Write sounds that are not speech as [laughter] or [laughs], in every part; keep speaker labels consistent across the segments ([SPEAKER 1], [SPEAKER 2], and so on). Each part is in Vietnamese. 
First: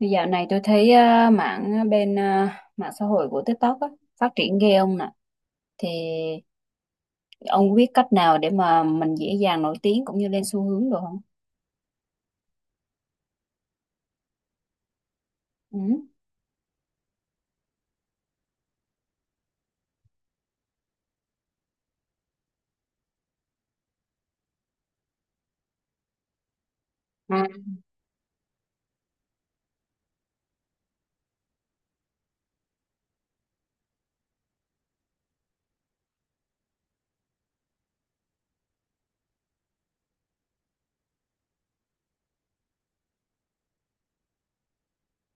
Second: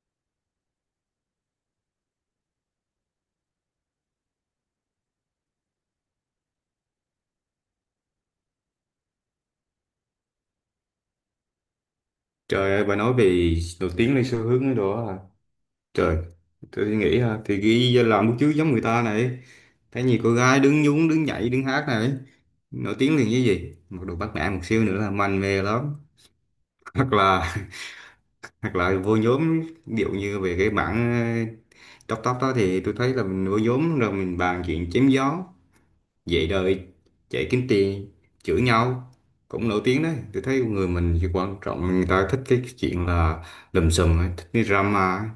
[SPEAKER 1] Thì dạo này tôi thấy mạng mạng xã hội của TikTok á, phát triển ghê ông nè. Thì ông có biết cách nào để mà mình dễ dàng nổi tiếng cũng như lên xu hướng được không?
[SPEAKER 2] Trời ơi, bà nói về nổi tiếng lên xu hướng đó à.
[SPEAKER 1] Ừ.
[SPEAKER 2] Trời, tôi nghĩ ha, thì ghi ra làm một chứ giống người ta này. Thấy nhiều cô gái đứng nhún, đứng nhảy, đứng hát này. Nổi tiếng liền với gì? Một đồ bắt nạt một xíu nữa là manh mê lắm. [laughs] Hoặc
[SPEAKER 1] Ừ.
[SPEAKER 2] là hoặc là vô nhóm, ví dụ như về cái bản tóc tóc đó thì tôi thấy là mình vô nhóm rồi mình bàn chuyện chém gió, vậy đời chạy kiếm tiền chửi nhau cũng nổi tiếng đấy. Tôi thấy con người mình chỉ quan trọng người ta thích cái chuyện là lùm xùm ấy, thích cái drama ấy.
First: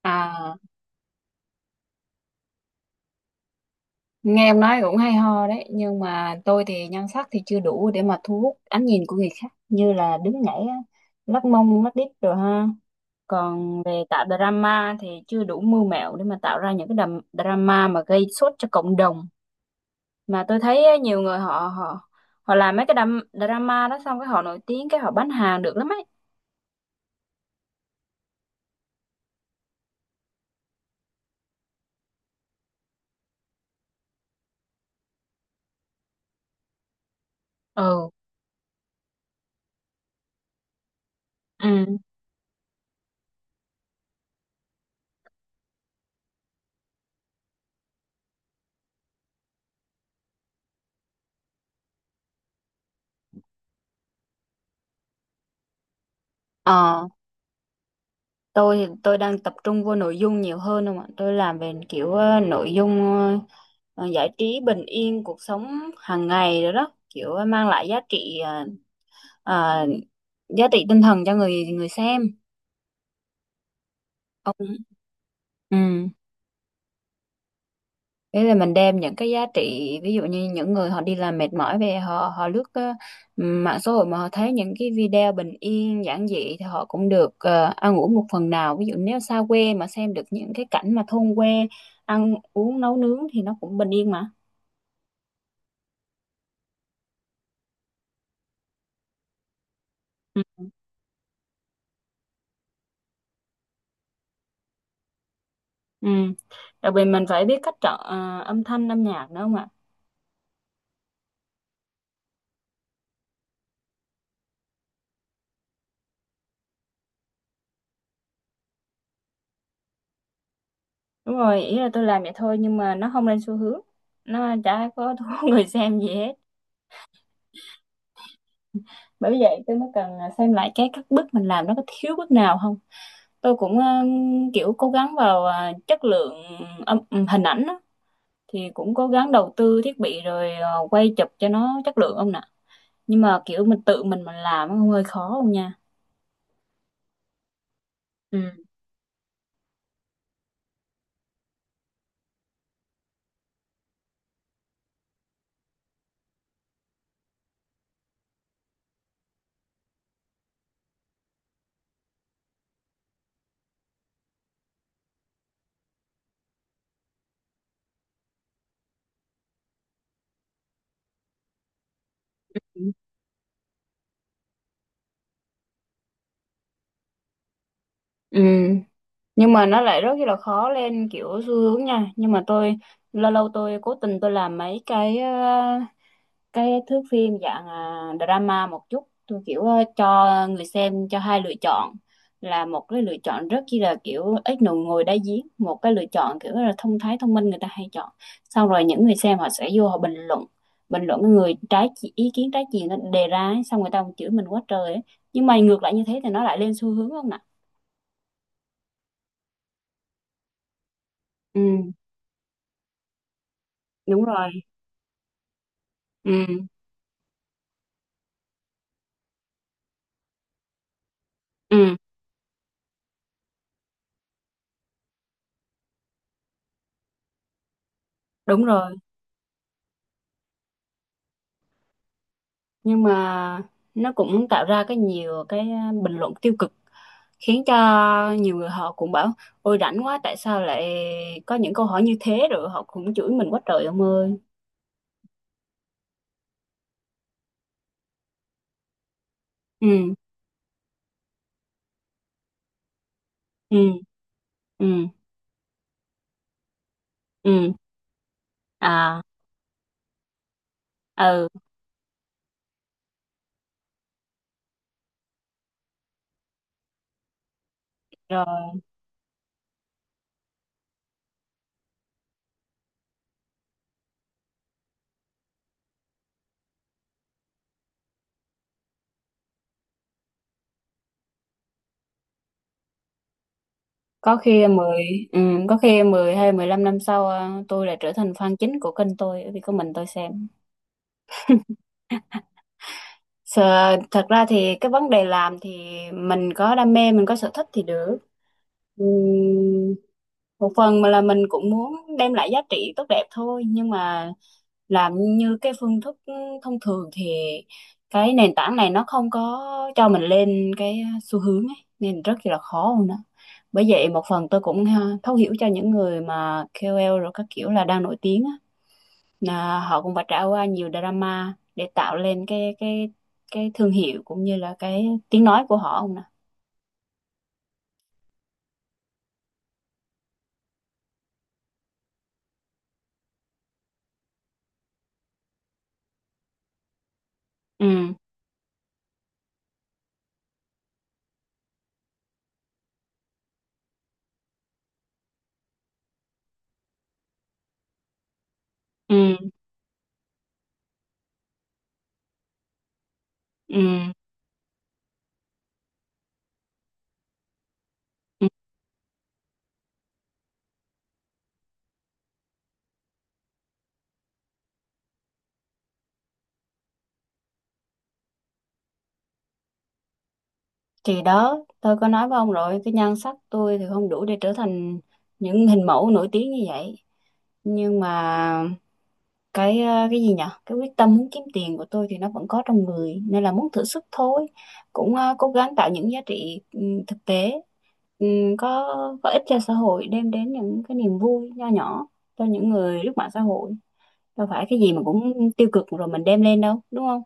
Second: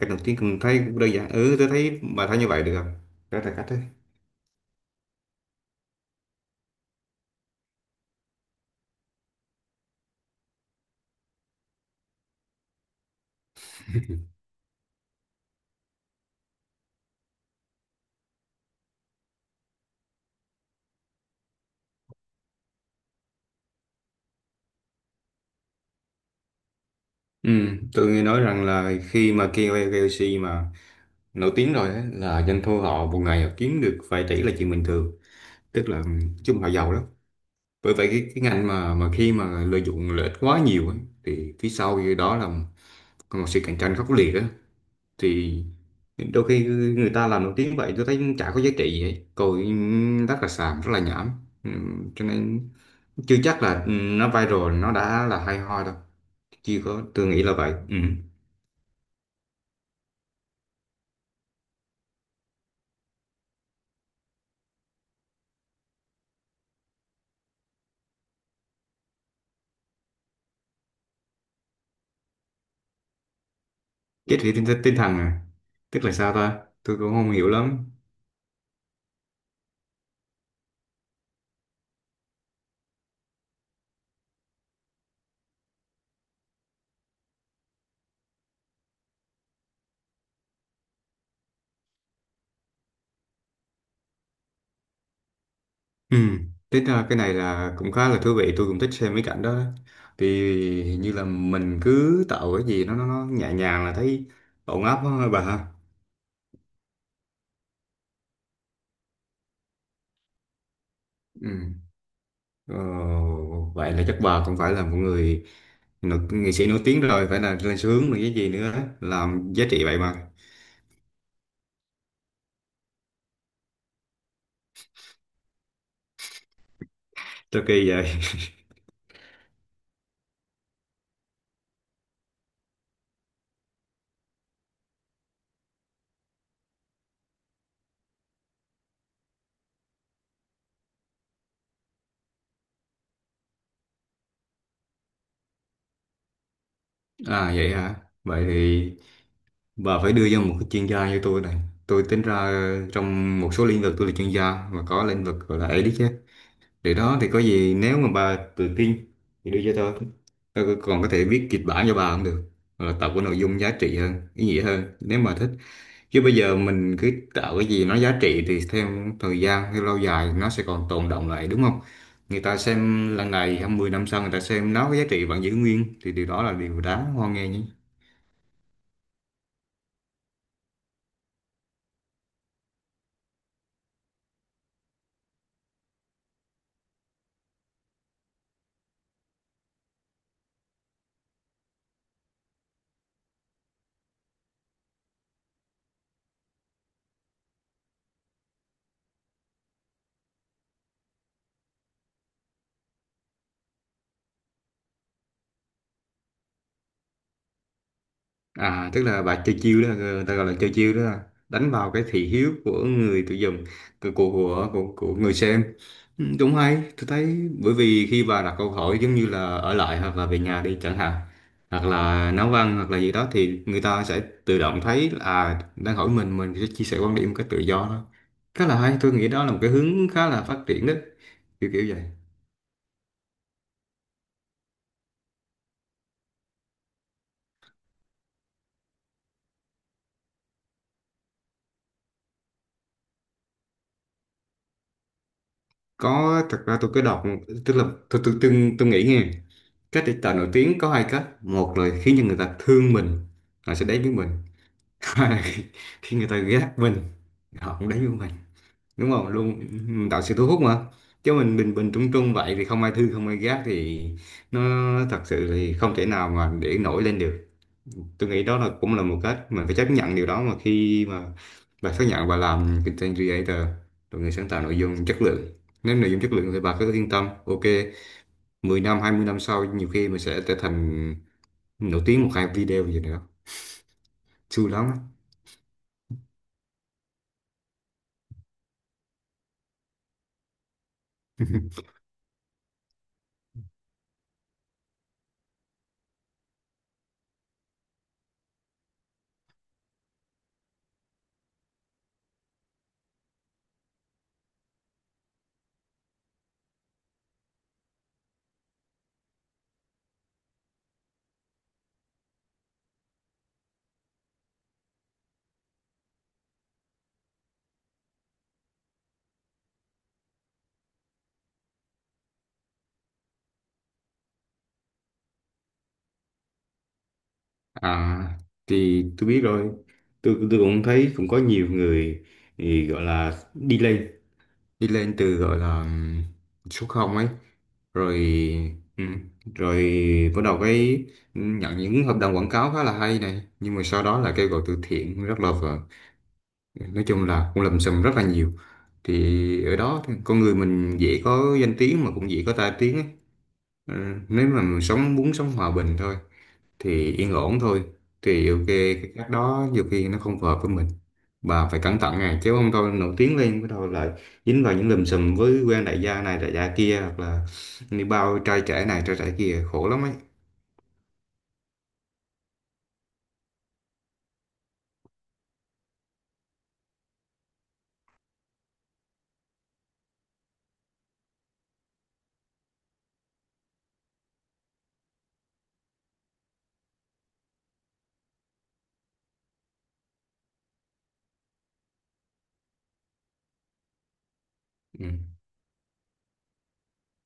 [SPEAKER 2] Cách đầu tiên
[SPEAKER 1] À,
[SPEAKER 2] cũng thấy cũng đơn giản, ừ, tôi thấy bà thấy như vậy được không? Đó là cách đấy.
[SPEAKER 1] Nghe em nói cũng hay ho đấy, nhưng mà tôi thì nhan sắc thì chưa đủ để mà thu hút ánh nhìn của người khác, như là đứng nhảy á, lắc mông lắc đít rồi ha. Còn về tạo drama thì chưa đủ mưu mẹo để mà tạo ra những drama mà gây sốt cho cộng đồng, mà tôi thấy á, nhiều người họ họ họ làm mấy cái drama đó, xong cái họ nổi tiếng, cái họ bán hàng được lắm ấy.
[SPEAKER 2] Ừ, tôi nghe nói rằng là khi mà KOL KOC mà nổi tiếng rồi ấy, là doanh thu họ một ngày họ kiếm được vài tỷ là chuyện bình thường, tức là chung họ giàu lắm. Bởi vậy
[SPEAKER 1] Ừ.
[SPEAKER 2] cái ngành mà khi mà lợi dụng lợi ích quá nhiều ấy, thì phía
[SPEAKER 1] Ừ.
[SPEAKER 2] sau đó là một sự cạnh tranh khốc liệt đó. Thì đôi khi người ta làm nổi tiếng vậy tôi thấy chả có giá trị gì hết coi, rất là xàm rất là nhảm. Cho nên chưa chắc là nó viral nó đã là hay ho đâu, chưa có,
[SPEAKER 1] ờ
[SPEAKER 2] tôi nghĩ là vậy. Ừ.
[SPEAKER 1] tôi thì tôi đang tập trung vô nội dung nhiều hơn không ạ. Tôi làm về kiểu nội dung giải trí, bình yên cuộc sống hàng ngày rồi đó, kiểu mang lại giá trị ờ, giá trị tinh thần cho người người xem
[SPEAKER 2] Cái thì
[SPEAKER 1] ông.
[SPEAKER 2] tinh thần à? Tức
[SPEAKER 1] Ừ.
[SPEAKER 2] là sao ta, tôi cũng không hiểu lắm.
[SPEAKER 1] Thế là mình đem những cái giá trị, ví dụ như những người họ đi làm mệt mỏi về, họ họ lướt mạng xã hội mà họ thấy những cái video bình yên giản dị, thì họ cũng được ăn uống một phần nào. Ví dụ nếu xa quê mà xem được những cái cảnh mà thôn quê ăn uống nấu nướng thì nó cũng bình yên mà.
[SPEAKER 2] Ừ, thế ra cái này là cũng khá là thú vị, tôi cũng thích xem mấy cảnh đó. Thì
[SPEAKER 1] Ừ.
[SPEAKER 2] hình như là mình cứ tạo cái gì nó nhẹ nhàng là thấy ổn áp quá hả bà ha.
[SPEAKER 1] Ừ. Đặc biệt mình phải biết cách chọn âm thanh âm nhạc nữa không ạ.
[SPEAKER 2] Ừ. Ờ, vậy là chắc bà cũng phải là một người nghệ sĩ nổi tiếng rồi, phải là lên sướng rồi cái gì nữa, làm giá trị vậy mà.
[SPEAKER 1] Đúng rồi, ý là tôi làm vậy thôi nhưng mà nó không lên xu hướng, nó chả có thu [laughs] người xem gì hết.
[SPEAKER 2] Rất kỳ vậy. [laughs]
[SPEAKER 1] Bởi vậy tôi mới cần à, xem lại cái các bước mình làm nó có thiếu bước nào không. Tôi cũng kiểu cố gắng vào chất lượng âm hình ảnh á. Thì cũng cố gắng đầu tư thiết bị rồi quay chụp cho nó chất lượng ông nè, nhưng mà kiểu mình tự mình làm nó hơi khó không nha.
[SPEAKER 2] À vậy hả? Vậy
[SPEAKER 1] Ừ.
[SPEAKER 2] thì bà phải đưa ra một cái chuyên gia như tôi này. Tôi tính ra trong một số lĩnh vực tôi là chuyên gia, mà có lĩnh vực gọi là ấy đấy chứ. Để đó thì có gì nếu mà bà tự tin thì đưa cho tôi còn có thể viết kịch bản cho bà cũng được, hoặc là tạo cái nội dung giá trị hơn ý nghĩa hơn nếu mà thích. Chứ bây giờ mình cứ tạo cái gì nó giá trị thì theo thời gian theo lâu dài nó sẽ còn tồn đọng lại đúng không? Người ta xem lần này 20 năm sau người ta xem nó cái giá trị vẫn giữ nguyên thì điều đó là điều đáng hoan nghênh nhé.
[SPEAKER 1] Ừ. Nhưng mà nó lại rất là khó lên kiểu xu hướng nha. Nhưng mà tôi lâu lâu tôi cố tình tôi làm mấy cái thước phim dạng à, drama một chút, tôi kiểu cho người xem cho hai lựa chọn, là một cái lựa chọn rất chi là kiểu ít nụ ngồi đá giếng, một cái lựa chọn kiểu là thông thái thông minh người ta hay chọn. Xong rồi những người xem họ sẽ vô họ bình luận cái ý kiến trái chiều nó đề ra ấy, xong người ta còn chửi mình quá trời ấy. Nhưng mà ngược lại như thế thì nó lại lên xu hướng không nè.
[SPEAKER 2] À, tức là bà chơi chiêu đó, người ta gọi là chơi chiêu đó, đánh
[SPEAKER 1] Ừ,
[SPEAKER 2] vào cái thị hiếu của người tiêu dùng, của
[SPEAKER 1] đúng rồi.
[SPEAKER 2] của của, của, người xem. Ừ, đúng
[SPEAKER 1] Ừ.
[SPEAKER 2] hay, tôi thấy bởi vì khi bà đặt câu hỏi giống như là ở lại hoặc là về nhà đi chẳng hạn, hoặc
[SPEAKER 1] Ừ,
[SPEAKER 2] là nấu ăn hoặc là gì đó thì người ta sẽ tự động thấy là à, đang hỏi mình sẽ chia sẻ quan điểm một cách tự do đó.
[SPEAKER 1] đúng
[SPEAKER 2] Khá là
[SPEAKER 1] rồi.
[SPEAKER 2] hay, tôi nghĩ đó là một cái hướng khá là phát triển đó, kiểu kiểu vậy.
[SPEAKER 1] Nhưng mà nó cũng tạo ra nhiều cái à, bình luận tiêu cực, khiến cho nhiều người họ cũng bảo ôi rảnh quá, tại sao lại có những câu hỏi như thế, rồi họ cũng chửi mình quá trời ông ơi.
[SPEAKER 2] Có, thật ra tôi có tức là tôi nghĩ nghe cách
[SPEAKER 1] Ừ.
[SPEAKER 2] để tạo nổi tiếng có hai cách: một là khiến cho người ta thương mình, họ
[SPEAKER 1] Ừ.
[SPEAKER 2] sẽ đến với mình.
[SPEAKER 1] Ừ.
[SPEAKER 2] [laughs] Hai là khi khi người ta ghét mình
[SPEAKER 1] Ừ.
[SPEAKER 2] họ cũng đến với mình, đúng
[SPEAKER 1] À.
[SPEAKER 2] không luôn, mình tạo sự thu hút mà. Chứ
[SPEAKER 1] Ừ.
[SPEAKER 2] mình bình bình trung trung vậy thì không ai thương không ai ghét thì nó thật sự thì không thể nào mà để nổi lên được. Tôi nghĩ đó là
[SPEAKER 1] Rồi.
[SPEAKER 2] cũng là một cách mình phải chấp nhận điều đó, mà khi mà bà xác nhận bà làm content creator rồi, người sáng tạo nội dung chất lượng, nếu nội dung chất lượng thì bà cứ yên tâm, ok, 10 năm 20 năm sau nhiều khi mình sẽ trở thành nổi tiếng một hai video gì nữa,
[SPEAKER 1] Có khi
[SPEAKER 2] xui lắm á.
[SPEAKER 1] mười. Ừ, có khi mười hay mười lăm năm sau à, tôi lại trở thành fan chính của kênh tôi bởi vì có mình tôi xem.
[SPEAKER 2] [laughs]
[SPEAKER 1] Sợ. Thật ra thì cái vấn đề làm thì mình có đam mê mình có sở thích thì được. Ừ, một phần mà là mình cũng muốn đem lại giá trị tốt đẹp thôi, nhưng mà làm như cái phương thức thông thường thì cái nền tảng này nó không có cho mình lên cái xu hướng ấy, nên rất là khó luôn đó. Bởi vậy một phần tôi cũng ha, thấu hiểu cho những người mà KOL rồi các kiểu là đang nổi tiếng á, là họ cũng phải trải qua nhiều drama để tạo lên cái thương hiệu cũng như là cái tiếng nói của họ không nè.
[SPEAKER 2] À thì tôi biết rồi, tôi cũng thấy cũng có nhiều người thì gọi là đi lên. Đi lên từ gọi là số không ấy,
[SPEAKER 1] Ừ.
[SPEAKER 2] rồi ừm, rồi bắt đầu cái nhận những hợp đồng quảng cáo khá là hay này, nhưng mà sau đó là kêu gọi từ thiện rất là vợ, nói chung là cũng lầm xùm rất là nhiều.
[SPEAKER 1] Ừ.
[SPEAKER 2] Thì ở đó thì con người mình dễ có danh tiếng mà cũng dễ có tai tiếng ấy. Ừ,
[SPEAKER 1] Ừ.
[SPEAKER 2] nếu mà mình sống muốn sống hòa bình thôi thì yên ổn thôi, thì ok, cái cách đó nhiều khi nó không phù hợp với mình. Bà phải cẩn thận này, chứ không thôi nổi tiếng lên bắt đầu lại dính vào những lùm xùm với quen đại gia này đại gia kia, hoặc là đi bao trai trẻ này trai trẻ kia khổ lắm ấy.
[SPEAKER 1] Thì đó, tôi có nói với ông rồi, cái nhan sắc tôi thì không đủ để trở thành những hình mẫu nổi tiếng như vậy. Nhưng mà cái cái gì nhở? Cái quyết tâm muốn kiếm tiền của tôi thì nó vẫn có trong người, nên là muốn thử sức thôi. Cũng cố gắng tạo những giá trị ừ, thực tế, ừ, có có ích cho xã hội, đem đến những cái niềm vui nho nhỏ cho những người lướt mạng xã hội. Đâu phải cái gì mà
[SPEAKER 2] Ừ.
[SPEAKER 1] cũng tiêu cực rồi mình đem lên đâu, đúng không?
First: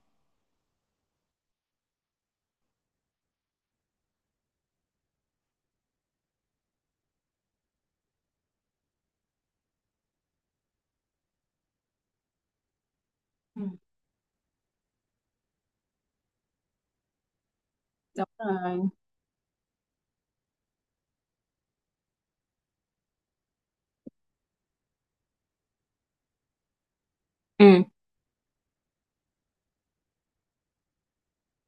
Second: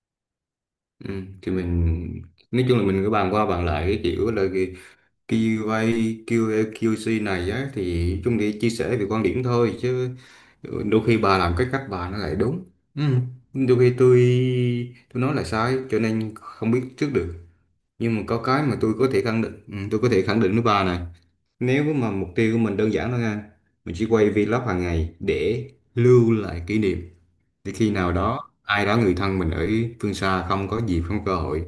[SPEAKER 2] Ừ. Thì mình, nói chung là mình cứ bàn qua bàn lại cái kiểu là QA, QA, QC này á, thì chung để chia sẻ về quan điểm thôi, chứ đôi khi bà làm cái cách bà nó lại đúng. Ừ.
[SPEAKER 1] Ừ,
[SPEAKER 2] Đôi khi tôi nói là sai, cho nên không biết trước được. Nhưng mà
[SPEAKER 1] đúng
[SPEAKER 2] có cái mà
[SPEAKER 1] rồi.
[SPEAKER 2] tôi có thể khẳng định, ừ, tôi có thể khẳng định với bà này: nếu mà mục tiêu của mình đơn giản thôi nha, mình chỉ quay vlog hàng ngày để lưu lại kỷ niệm, để
[SPEAKER 1] Ừ.
[SPEAKER 2] khi nào đó ai đó người thân mình ở phương xa không có dịp không có cơ hội,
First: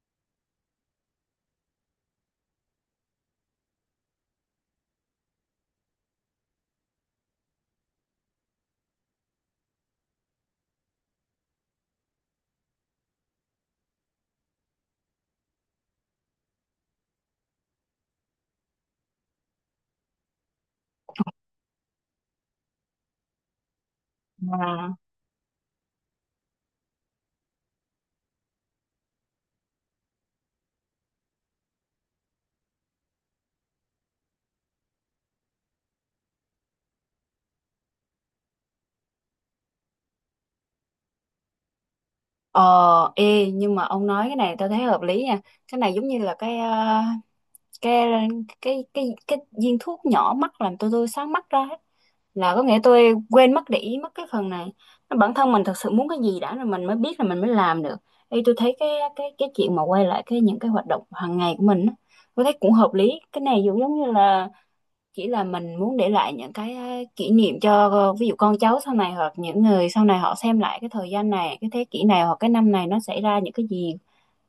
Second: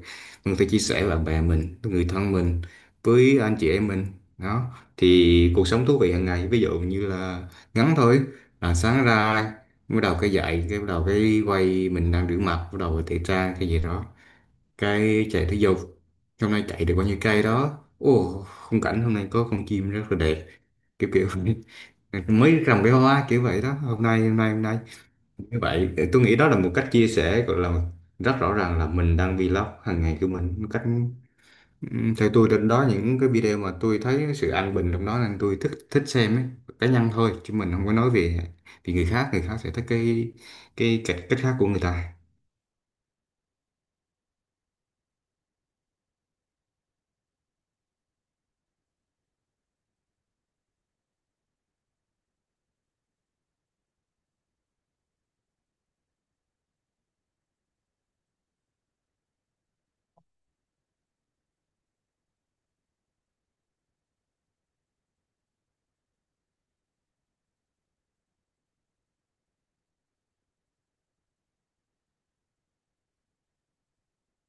[SPEAKER 2] mình phải chia sẻ với bạn bè mình, với người thân mình, với anh chị em mình, đó, thì cuộc sống thú vị hàng ngày ví dụ như là ngắn thôi, là sáng ra bắt đầu cái dậy cái bắt đầu cái quay mình đang rửa mặt bắt đầu tẩy trang cái gì đó, cái chạy thể dục hôm nay chạy được bao nhiêu cây đó, ồ khung cảnh hôm nay có con chim rất là đẹp, kiểu kiểu [laughs] vậy. Mới trồng cái hoa kiểu vậy đó, hôm nay
[SPEAKER 1] Mà
[SPEAKER 2] như vậy thì tôi nghĩ đó là một cách chia sẻ gọi là rất rõ ràng là mình đang vlog hàng ngày của mình một cách theo tôi. Đến đó những cái video mà tôi thấy sự an bình trong đó nên tôi thích thích xem ấy, cá nhân thôi chứ mình không có nói về vì người khác. Người khác sẽ thích cái cách cách khác của người ta.
[SPEAKER 1] ờ, ê, nhưng mà ông nói cái này tao thấy hợp lý nha. Cái này giống như là cái cái cái viên thuốc nhỏ mắt làm tôi sáng mắt ra ấy. Là có nghĩa tôi quên mất để ý mất cái phần này. Nó. Bản thân mình thật sự muốn cái gì đã rồi mình mới biết là mình mới làm được. Ê, tôi thấy cái chuyện mà quay lại cái những cái hoạt động hàng ngày của mình á, tôi thấy cũng hợp lý. Cái này giống giống như là chỉ là mình muốn để lại những cái kỷ niệm cho ờ, ví dụ con cháu sau này, hoặc những người sau này họ xem lại cái thời gian này, cái thế kỷ này hoặc cái năm này nó xảy ra những cái gì,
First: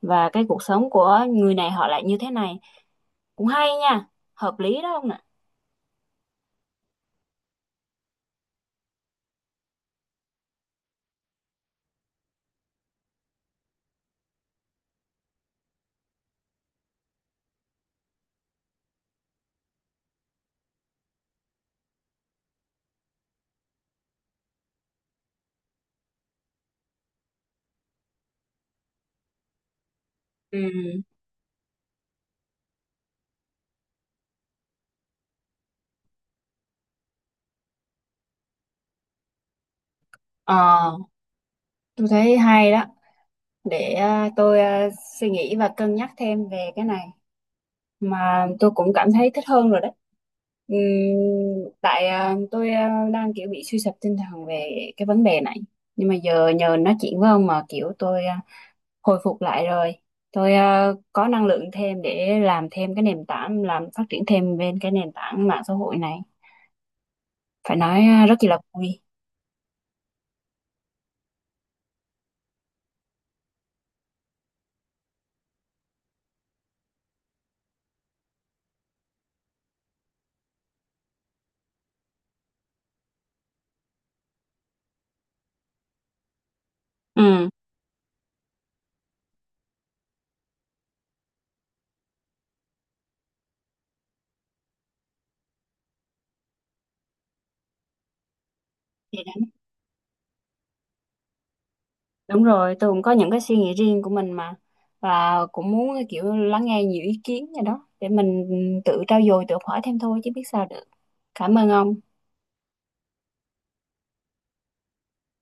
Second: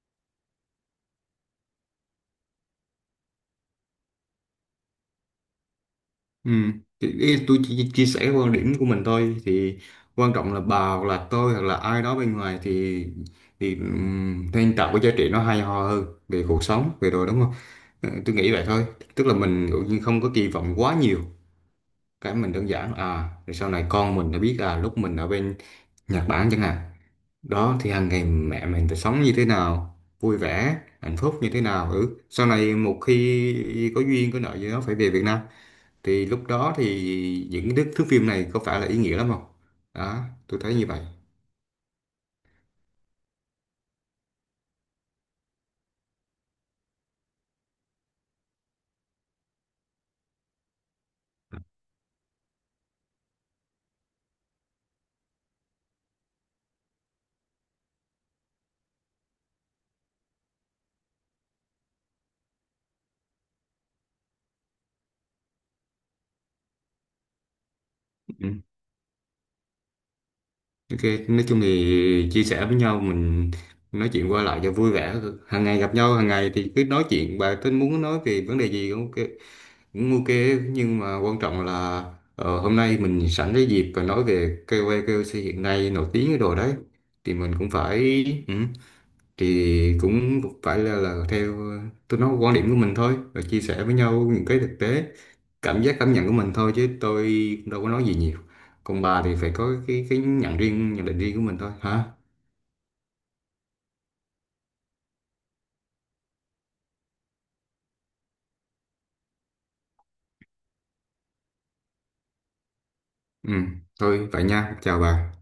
[SPEAKER 1] và cái cuộc sống của người này họ lại như thế này. Cũng hay nha, hợp lý đó không nè.
[SPEAKER 2] Ừ. Thì ý- tôi chỉ chia sẻ quan điểm của mình thôi, thì quan trọng là bà hoặc là tôi hoặc là ai đó bên ngoài thì nên tạo cái giá trị nó hay ho hơn về cuộc sống về đồ, đúng không? Ờ, tôi nghĩ vậy thôi, tức là mình dụ như không có kỳ vọng quá nhiều, cái mình đơn giản à, rồi sau này con mình đã biết à lúc mình ở bên Nhật Bản chẳng hạn đó, thì hàng ngày mẹ mình phải sống như thế nào, vui
[SPEAKER 1] Ừ.
[SPEAKER 2] vẻ hạnh phúc như thế nào, ừ, sau này một khi có duyên có nợ gì đó phải về Việt Nam thì lúc đó thì những cái thước phim này có phải là ý nghĩa lắm không? Đó tôi thấy như
[SPEAKER 1] Ờ,
[SPEAKER 2] vậy.
[SPEAKER 1] tôi thấy hay đó, để suy nghĩ và cân nhắc thêm về cái này. Mà tôi cũng cảm thấy thích hơn rồi đấy. Ừm, tại à, tôi à, đang kiểu bị suy sụp tinh thần về cái vấn đề này, nhưng mà giờ nhờ nói chuyện với ông mà kiểu tôi à, hồi phục lại rồi, tôi à, có năng lượng thêm để làm thêm cái nền tảng, làm phát triển thêm bên cái nền tảng mạng xã hội này. Phải nói à, rất
[SPEAKER 2] Ừ.
[SPEAKER 1] là vui.
[SPEAKER 2] Ok, nói chung thì chia sẻ với nhau mình nói chuyện qua lại cho vui vẻ, hàng ngày gặp nhau hàng ngày thì cứ nói chuyện bà tính muốn nói về vấn đề gì cũng ok, cũng ok. Nhưng mà quan trọng là hôm nay mình sẵn cái dịp và nói về KOL KOC hiện nay nổi tiếng cái đồ đấy, thì
[SPEAKER 1] Ừ.
[SPEAKER 2] mình cũng phải, ừ, thì cũng phải là theo tôi nói quan điểm của mình thôi và chia sẻ với nhau những cái thực tế cảm giác cảm nhận của mình thôi, chứ tôi đâu có nói gì nhiều. Còn bà thì phải có cái nhận riêng nhận định riêng của mình thôi hả.
[SPEAKER 1] Đúng rồi, tôi cũng có những cái suy nghĩ riêng của mình mà, và cũng muốn kiểu lắng nghe nhiều ý kiến gì đó để mình tự trau dồi tự học hỏi thêm thôi chứ biết sao được. Cảm ơn ông.
[SPEAKER 2] Ừ, thôi vậy nha, chào bà.